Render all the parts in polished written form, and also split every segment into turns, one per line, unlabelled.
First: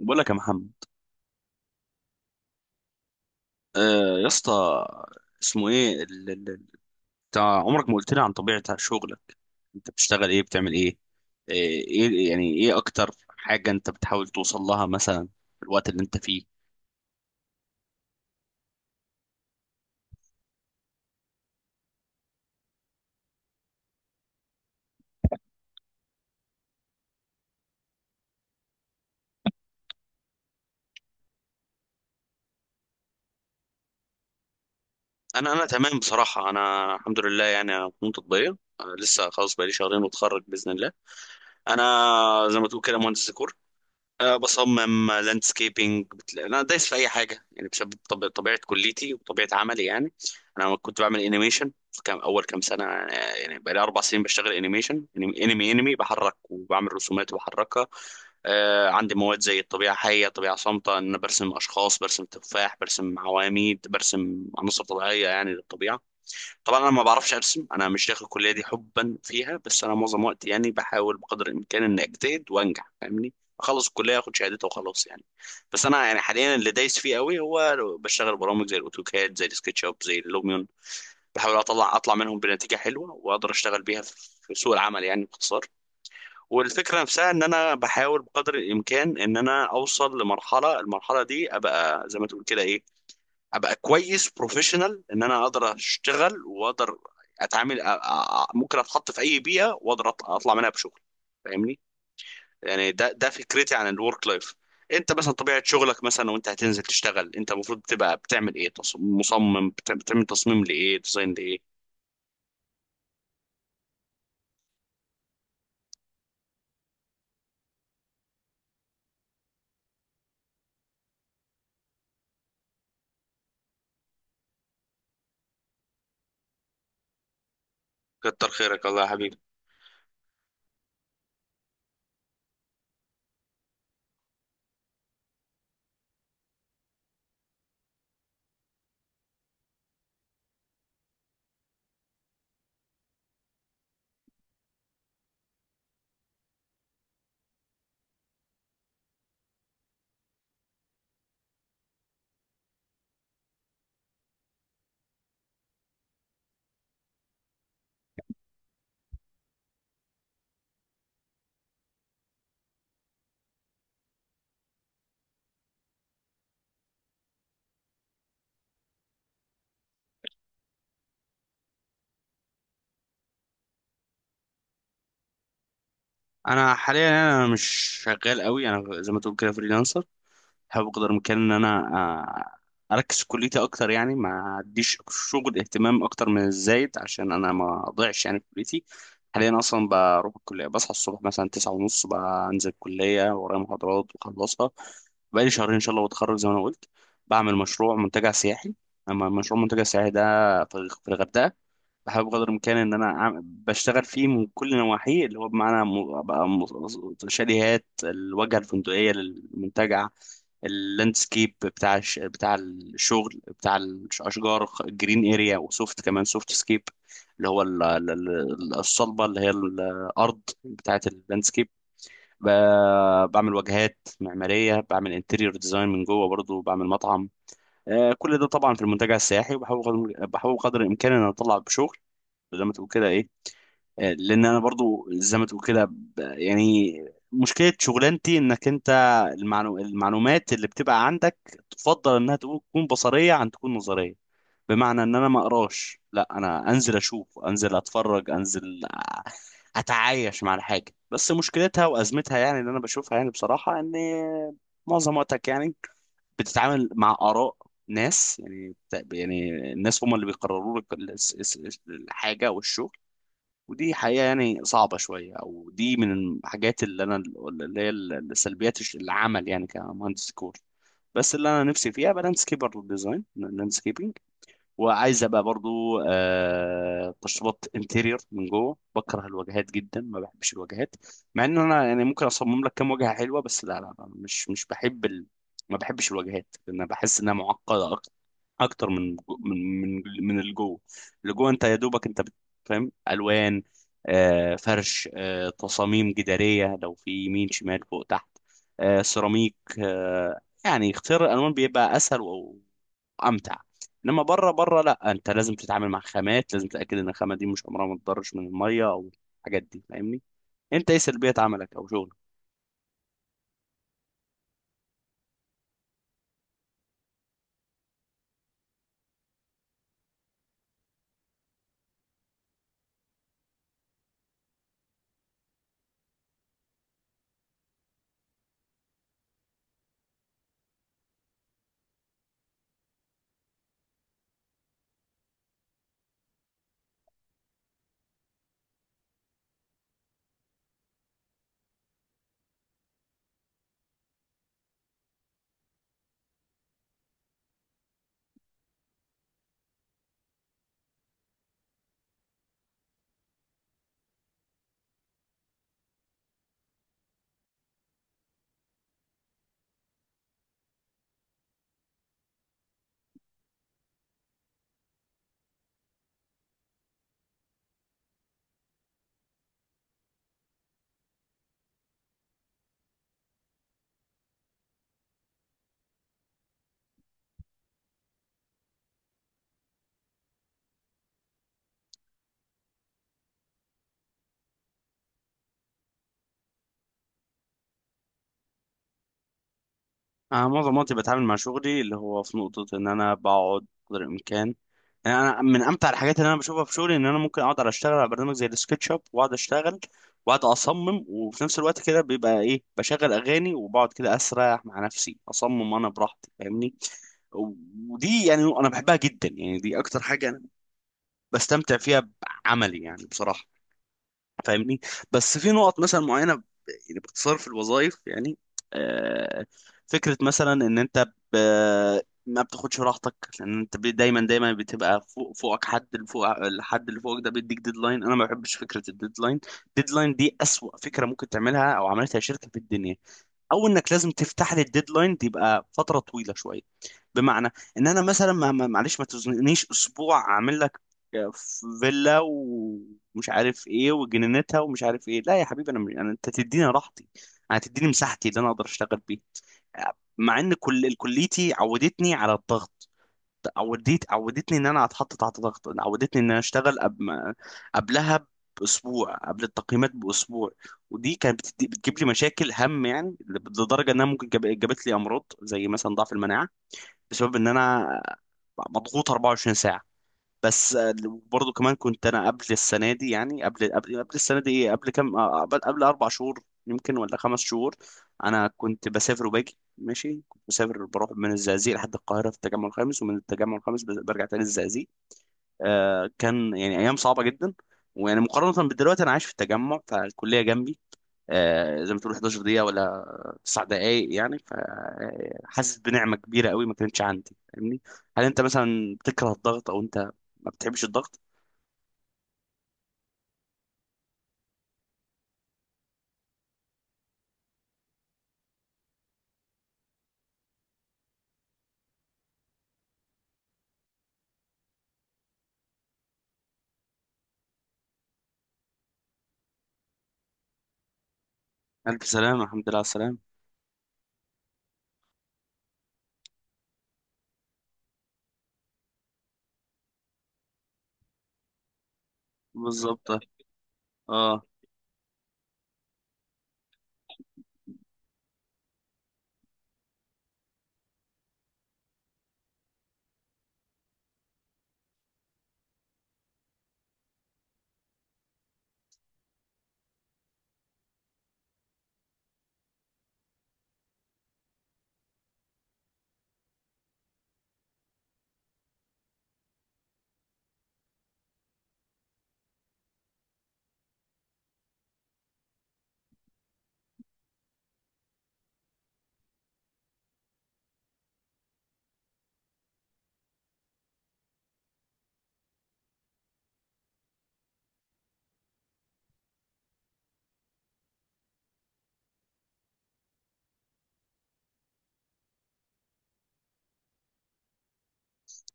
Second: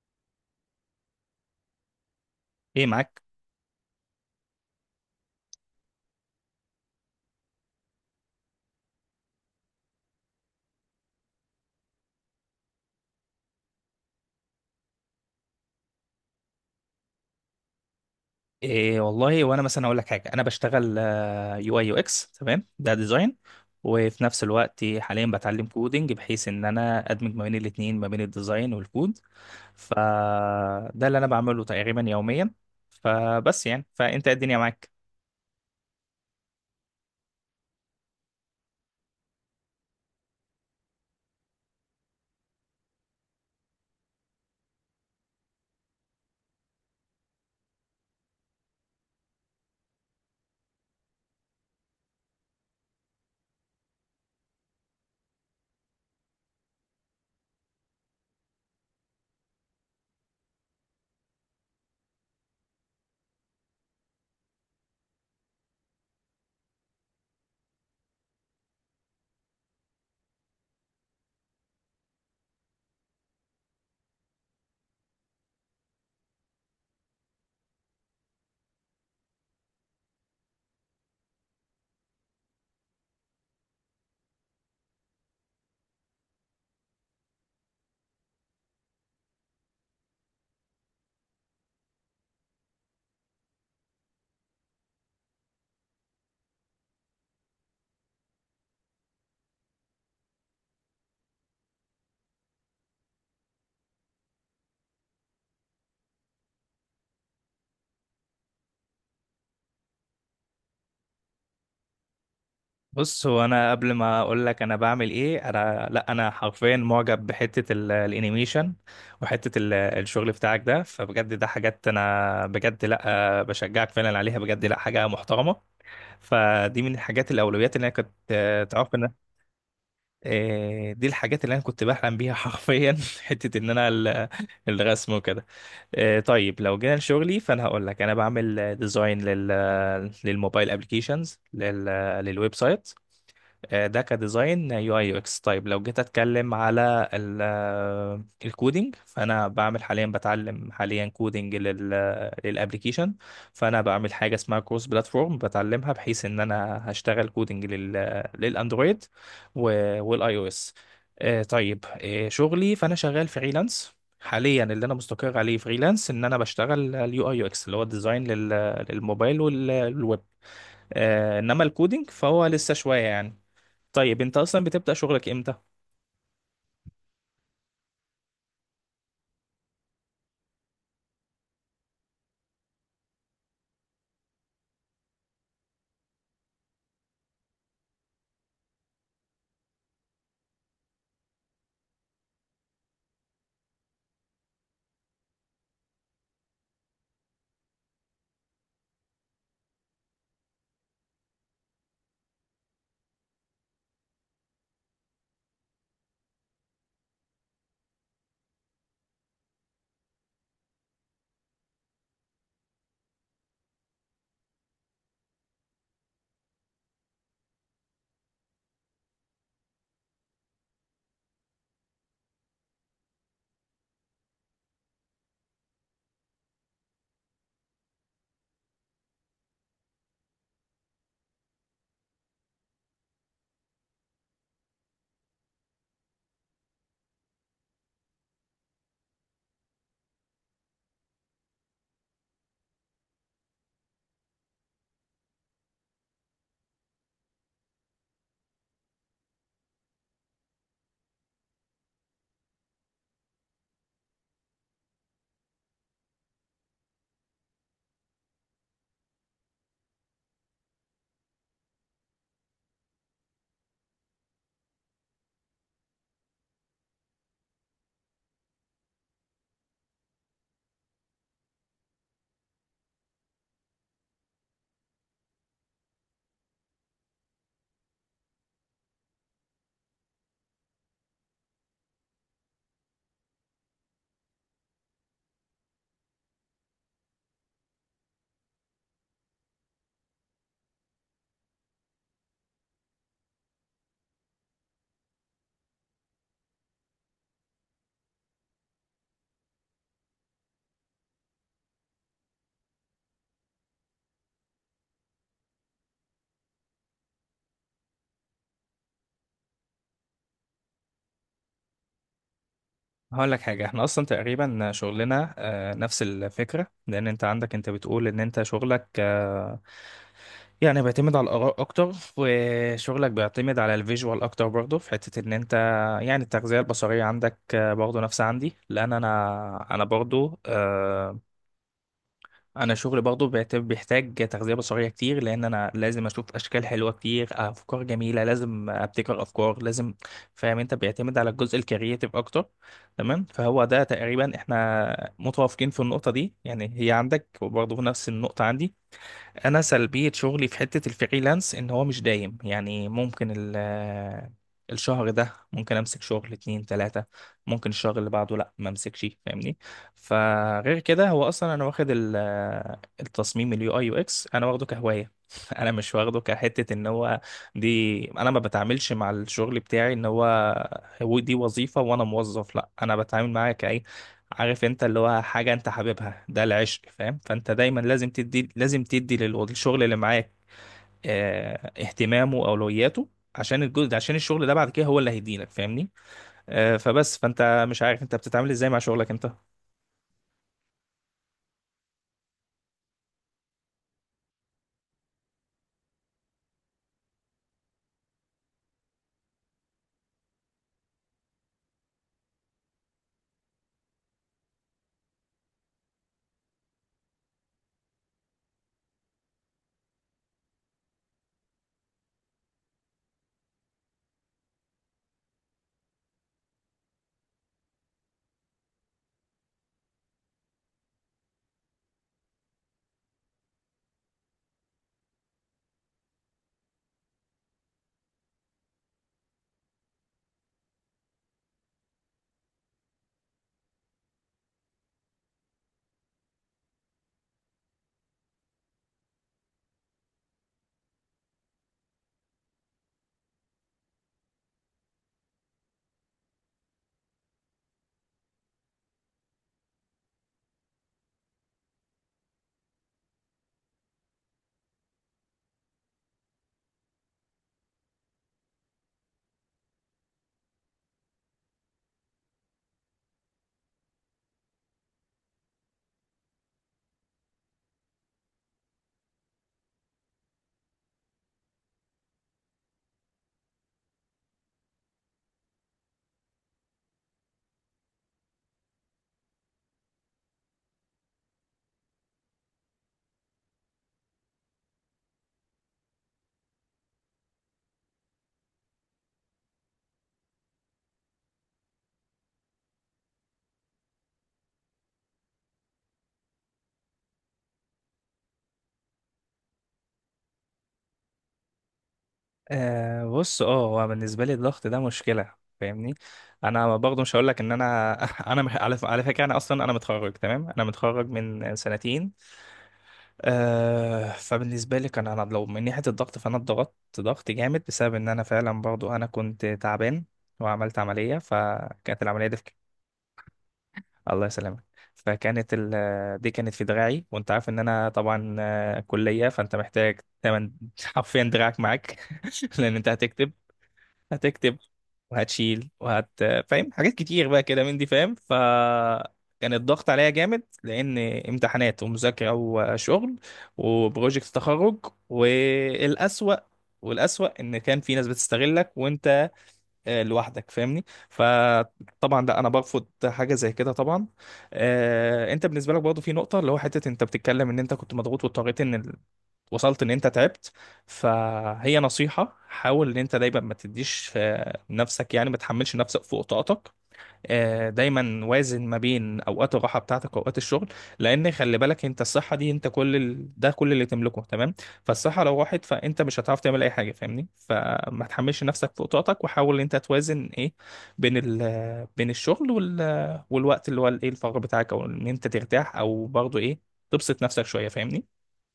بقول لك يا محمد.
ايه معاك؟
آه يا اسطى. اسمه ايه بتاع عمرك ما قلت لي عن طبيعة شغلك. انت بتشتغل ايه بتعمل ايه؟ ايه يعني ايه اكتر حاجة انت بتحاول توصل لها مثلا في الوقت اللي انت فيه؟
إيه والله. وانا مثلا اقول لك حاجه، انا بشتغل يو اي يو اكس. تمام، ده ديزاين. وفي نفس الوقت حاليا بتعلم كودينج، بحيث ان انا ادمج ما بين الاثنين، ما بين الديزاين والكود. فده اللي انا بعمله تقريبا يوميا. فبس يعني، فانت إيه الدنيا معاك؟
انا تمام بصراحة، انا الحمد لله، يعني انا فنون تطبيقية، لسه خلاص بقالي شهرين واتخرج بإذن الله. انا زي ما تقول كده مهندس ديكور، أه بصمم لاندسكيبنج. انا دايس في اي حاجه يعني، بسبب طبيعه كليتي وطبيعه عملي يعني. انا كنت بعمل انيميشن في كام اول كام سنه آه، يعني بقالي اربع سنين بشتغل انيميشن، انمي بحرك وبعمل رسومات وبحركها. عندي مواد زي الطبيعه حيه، طبيعه صامته، ان انا برسم اشخاص، برسم تفاح، برسم عواميد، برسم عناصر طبيعيه يعني للطبيعه. طبعا انا ما بعرفش ارسم، انا مش داخل الكليه دي حبا فيها، بس انا معظم وقتي يعني بحاول بقدر الامكان اني اجتهد وانجح، فاهمني. اخلص الكليه اخد شهادتها وخلاص يعني. بس انا يعني حاليا اللي دايس فيه قوي هو بشتغل برامج زي الاوتوكاد، زي السكتش اب، زي اللوميون. بحاول اطلع منهم بنتيجه حلوه واقدر اشتغل بيها في سوق العمل يعني باختصار. والفكره نفسها ان انا بحاول بقدر الامكان ان انا اوصل لمرحله المرحله دي، ابقى زي ما تقول كده ابقى كويس بروفيشنال، ان انا اقدر اشتغل واقدر اتعامل، ممكن اتحط في اي بيئه واقدر اطلع منها بشغل، فاهمني. يعني ده فكرتي عن الورك لايف. انت مثلا طبيعه شغلك مثلا، وانت هتنزل تشتغل، انت المفروض تبقى بتعمل ايه؟ مصمم بتعمل تصميم لايه؟ ديزاين لايه؟
بص، هو انا قبل ما اقول لك انا بعمل ايه، انا لا، انا حرفيا معجب بحته الانيميشن، وحته الشغل بتاعك ده. فبجد ده حاجات انا بجد لا بشجعك فعلا عليها، بجد لا، حاجه محترمه. فدي من الحاجات الأولويات اللي أنا كنت،
كتر خيرك
تعرف
الله يا
إن...
حبيبي.
دي الحاجات اللي أنا كنت بحلم بيها حرفيا. حتة إن أنا الرسم وكده. طيب لو جينا لشغلي فأنا هقول لك أنا بعمل ديزاين لل، للموبايل أبلكيشنز، للويب سايت. ده كديزاين يو اي يو اكس. طيب لو جيت اتكلم على الكودينج، فانا بعمل حاليا، بتعلم حاليا كودينج للابليكيشن. فانا بعمل حاجه اسمها كروس بلاتفورم بتعلمها، بحيث ان انا هشتغل كودينج للاندرويد والاي او اس. طيب، شغلي فانا شغال فريلانس حاليا. اللي انا مستقر عليه فريلانس ان انا بشتغل اليو اي يو اكس، اللي هو الديزاين للموبايل والويب. انما الكودينج فهو لسه شويه يعني. طيب انت اصلا بتبدأ شغلك امتى؟
انا حاليا مش شغال قوي، انا زي ما تقول كده فريلانسر. بحاول بقدر الامكان ان انا اركز في كليتي اكتر، يعني ما اديش شغل اهتمام اكتر من الزايد عشان انا ما اضيعش يعني في كليتي. حاليا اصلا بروح الكليه، بصحى الصبح مثلا تسعة ونص بنزل الكليه، ورايا محاضرات بخلصها. بقالي شهرين ان شاء الله واتخرج زي ما انا قلت. بعمل مشروع منتجع سياحي. اما مشروع منتجع سياحي ده في الغردقه. بحاول بقدر الامكان ان انا أعمل بشتغل فيه من كل نواحيه، اللي هو بمعنى شاليهات الواجهه الفندقيه للمنتجع، اللاندسكيب بتاع الشغل بتاع الاشجار، جرين اريا، وسوفت كمان سوفت سكيب اللي هو الصلبه اللي هي الارض بتاعه اللاندسكيب. بعمل واجهات معماريه، بعمل انتيريور ديزاين من جوه، برضو بعمل مطعم. كل ده طبعا في المنتجع السياحي. وبحاول قدر الامكان ان أنا اطلع بشغل زي ما تقول كده ايه. لان انا برضو زي ما تقول كده يعني مشكله شغلانتي انك انت المعلومات اللي بتبقى عندك تفضل انها تكون بصريه عن تكون نظريه. بمعنى ان انا ما اقراش، لا انا انزل اشوف، انزل اتفرج، انزل اتعايش مع الحاجه. بس مشكلتها وازمتها يعني اللي انا بشوفها يعني بصراحه، ان معظم وقتك يعني بتتعامل مع آراء ناس، يعني يعني الناس هم اللي بيقرروا لك الحاجة والشغل. ودي حقيقة يعني صعبة شوية، أو دي من الحاجات اللي أنا اللي هي العمل يعني كمهندس ديكور. بس اللي أنا نفسي فيها بقى لاندسكيبر ديزاين لاندسكيبنج، وعايز أبقى برضو آه تشطيبات انتيريور من جوه. بكره الواجهات جدا، ما بحبش الواجهات، مع إن أنا يعني ممكن أصمم لك كام واجهة حلوة، بس لا لا لا، مش بحب ال... ما بحبش الواجهات لأن بحس إنها معقدة اكتر من من اللي جوه. اللي جوه انت يا دوبك انت فاهم الوان، فرش، تصاميم جداريه لو في يمين شمال فوق تحت، سيراميك. يعني اختيار الالوان بيبقى اسهل و- وامتع. انما بره لا، انت لازم تتعامل مع خامات، لازم تتاكد ان الخامه دي مش عمرها ما تضرش من الميه او الحاجات دي، فاهمني. انت ايه سلبيات عملك او شغلك؟
هقول لك حاجة، احنا اصلا تقريبا شغلنا نفس الفكرة. لان انت عندك، انت بتقول ان انت شغلك يعني بيعتمد على الاراء اكتر، وشغلك بيعتمد على الفيجوال اكتر برضه، في حتة ان انت يعني التغذية البصرية عندك، برضه نفس عندي، لان انا برضه، انا شغلي برضه بيحتاج تغذيه بصريه كتير، لان انا لازم اشوف اشكال حلوه كتير، افكار جميله، لازم ابتكر افكار لازم، فاهم؟ انت بيعتمد على الجزء الكرياتيف اكتر. تمام، فهو ده تقريبا احنا متوافقين في النقطه دي يعني، هي عندك وبرضه في نفس النقطه عندي. انا سلبيه شغلي في حته الفريلانس ان هو مش دايم يعني. ممكن الشهر ده ممكن امسك شغل اتنين تلاتة، ممكن الشهر اللي بعده لا، ما امسكش، فاهمني. فغير كده هو اصلا انا واخد التصميم اليو اي يو اكس، انا واخده كهواية. انا مش واخده كحتة ان هو، دي انا ما بتعاملش مع الشغل بتاعي ان هو دي وظيفة وانا موظف. لا، انا بتعامل معاه، عارف انت، اللي هو حاجة انت حاببها، ده العشق، فاهم؟ فانت دايما لازم تدي، لازم تدي للشغل اللي معاك اه، اهتمامه واولوياته، عشان الجزء ده، عشان الشغل ده بعد كده هو اللي هيديلك، فاهمني. اه، فبس، فانت مش عارف انت بتتعامل ازاي مع شغلك انت.
انا معظم وقتي بتعامل مع شغلي اللي هو في نقطة ان انا بقعد قدر الامكان. يعني انا من امتع الحاجات اللي انا بشوفها في شغلي ان انا ممكن اقعد على اشتغل على برنامج زي السكتش اب، واقعد اشتغل واقعد اصمم، وفي نفس الوقت كده بيبقى ايه بشغل اغاني وبقعد كده اسرح مع نفسي اصمم انا براحتي، فاهمني. ودي يعني انا بحبها جدا، يعني دي اكتر حاجة انا بستمتع فيها بعملي يعني بصراحة، فاهمني. بس في نقط مثلا معينه يعني باختصار في الوظائف يعني، آه، فكره مثلا ان انت ب- ما بتاخدش راحتك، لان انت دايما بتبقى فوق، فوقك حد اللي فوق الحد اللي فوقك ده بيديك ديدلاين. انا ما بحبش فكره الديدلاين. ديدلاين دي اسوأ فكره ممكن تعملها او عملتها شركه في الدنيا. او انك لازم تفتح لي الديدلاين دي، يبقى فتره طويله شويه. بمعنى ان انا مثلا معلش ما تزنقنيش اسبوع اعمل لك آه، فيلا ومش عارف ايه وجنينتها ومش عارف ايه. لا يا حبيبي انا مش... أنا انت تديني راحتي، انا تديني مساحتي اللي انا اقدر اشتغل بيها. مع ان كل كليتي عودتني على الضغط، عودتني ان انا اتحط تحت ضغط، عودتني ان انا اشتغل قبل ما قبلها باسبوع، قبل التقييمات باسبوع. ودي كانت بتدي... بتجيب لي مشاكل هم يعني، لدرجه انها ممكن جاب... جابت لي امراض زي مثلا ضعف المناعه، بسبب ان انا مضغوط 24 ساعه. بس برضه كمان كنت انا قبل السنه دي يعني قبل السنه دي ايه قبل كام قبل اربع شهور يمكن ولا خمس شهور. انا كنت بسافر وباجي ماشي، كنت بسافر بروح من الزقازيق لحد القاهره في التجمع الخامس، ومن التجمع الخامس برجع تاني الزقازيق. آه كان يعني ايام صعبه جدا. ويعني مقارنه بدلوقتي انا عايش في التجمع فالكليه جنبي، زي ما تقول 11 دقيقة ولا 9 دقايق يعني، فحاسس بنعمة كبيرة قوي ما كانتش عندي، فاهمني. هل انت مثلا بتكره الضغط او انت ما بتحبش الضغط؟
بص، هو بالنسبه لي الضغط ده مشكله، فاهمني. انا برضه مش هقول لك ان انا... انا مح- على ف- على فكره، انا اصلا انا متخرج، تمام، انا متخرج من سنتين. فبالنسبة لي، كان أنا لو من ناحية الضغط فأنا اتضغطت ضغط جامد، بسبب إن أنا فعلا برضو أنا كنت تعبان، وعملت عملية، فكانت
الف
العملية دي في...
سلامة، الحمد لله على السلامة.
الله يسلمك. فكانت دي كانت في دراعي، وأنت عارف إن أنا طبعا، كلية، فأنت محتاج تمن حرفيا دراعك معاك. لأن أنت
بالظبط اه.
هتكتب، هتكتب وهتشيل فاهم؟ حاجات كتير بقى كده من دي، فاهم، فكان الضغط عليا جامد، لان امتحانات ومذاكره وشغل وبروجكت تخرج، والاسوأ، ان كان في ناس بتستغلك وانت لوحدك، فاهمني. فطبعا لا، انا برفض حاجه زي كده طبعا. انت بالنسبه لك برضه في نقطه، اللي هو حته انت بتتكلم ان انت كنت مضغوط واضطريت ان... وصلت ان انت تعبت. فهي نصيحة، حاول ان انت دايما ما تديش نفسك، يعني ما تحملش نفسك فوق طاقتك. دايما وازن ما بين اوقات الراحة بتاعتك واوقات الشغل، لان خلي بالك انت، الصحة دي انت كل ده كل اللي تملكه، تمام. فالصحة لو راحت فانت مش هتعرف تعمل اي حاجة، فاهمني. فما تحملش نفسك فوق طاقتك، وحاول ان انت توازن ايه بين الشغل والوقت اللي هو الايه الفراغ بتاعك، او ان انت ترتاح، او برضه ايه تبسط نفسك شوية، فاهمني.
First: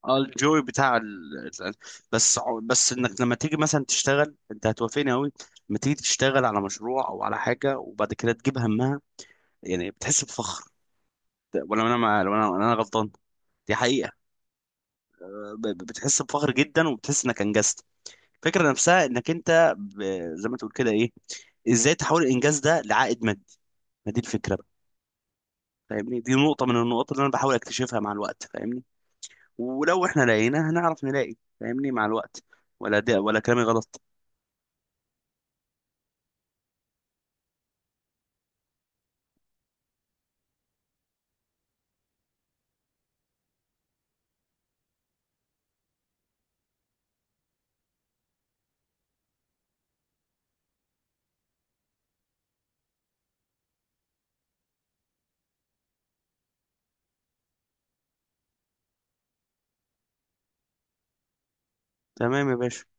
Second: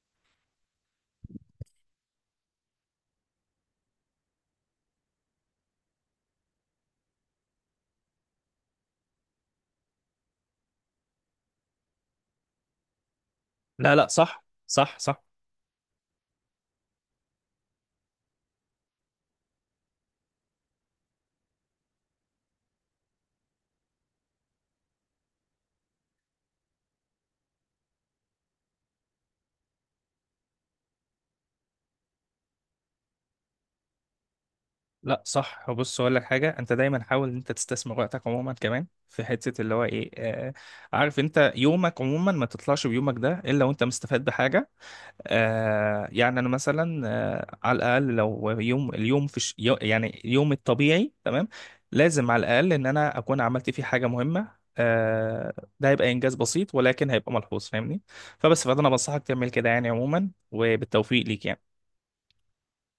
اه الجوي بتاع بس بس انك لما تيجي مثلا تشتغل انت هتوافقني قوي، لما تيجي تشتغل على مشروع او على حاجة وبعد كده تجيب همها يعني، بتحس بفخر. ولا انا مع... ولا انا ولا انا غلطان؟ دي
لا لا،
حقيقة.
صح صح صح.
بتحس بفخر جدا وبتحس انك انجزت. الفكره نفسها انك انت زي ما تقول كده ايه، ازاي تحول الانجاز ده لعائد مادي؟ ما دي الفكره بقى، فاهمني. دي نقطه من النقاط اللي انا بحاول اكتشفها مع الوقت، فاهمني. ولو احنا لقينا هنعرف نلاقي فاهمني مع الوقت. ولا ده ولا كلامي غلط؟
لا صح، بص اقول لك حاجه. انت دايما حاول ان انت تستثمر وقتك عموما، كمان في حته اللي هو ايه، عارف انت يومك عموما ما تطلعش بيومك ده الا وانت مستفاد بحاجه. يعني انا مثلا على الاقل لو يوم اليوم يعني اليوم الطبيعي، تمام، لازم على الاقل ان انا اكون عملت فيه حاجه مهمه. آه. ده هيبقى انجاز بسيط ولكن هيبقى ملحوظ، فاهمني. فبس، فانا بنصحك تعمل كده يعني عموما، وبالتوفيق ليك يعني.
تمام يا باشا.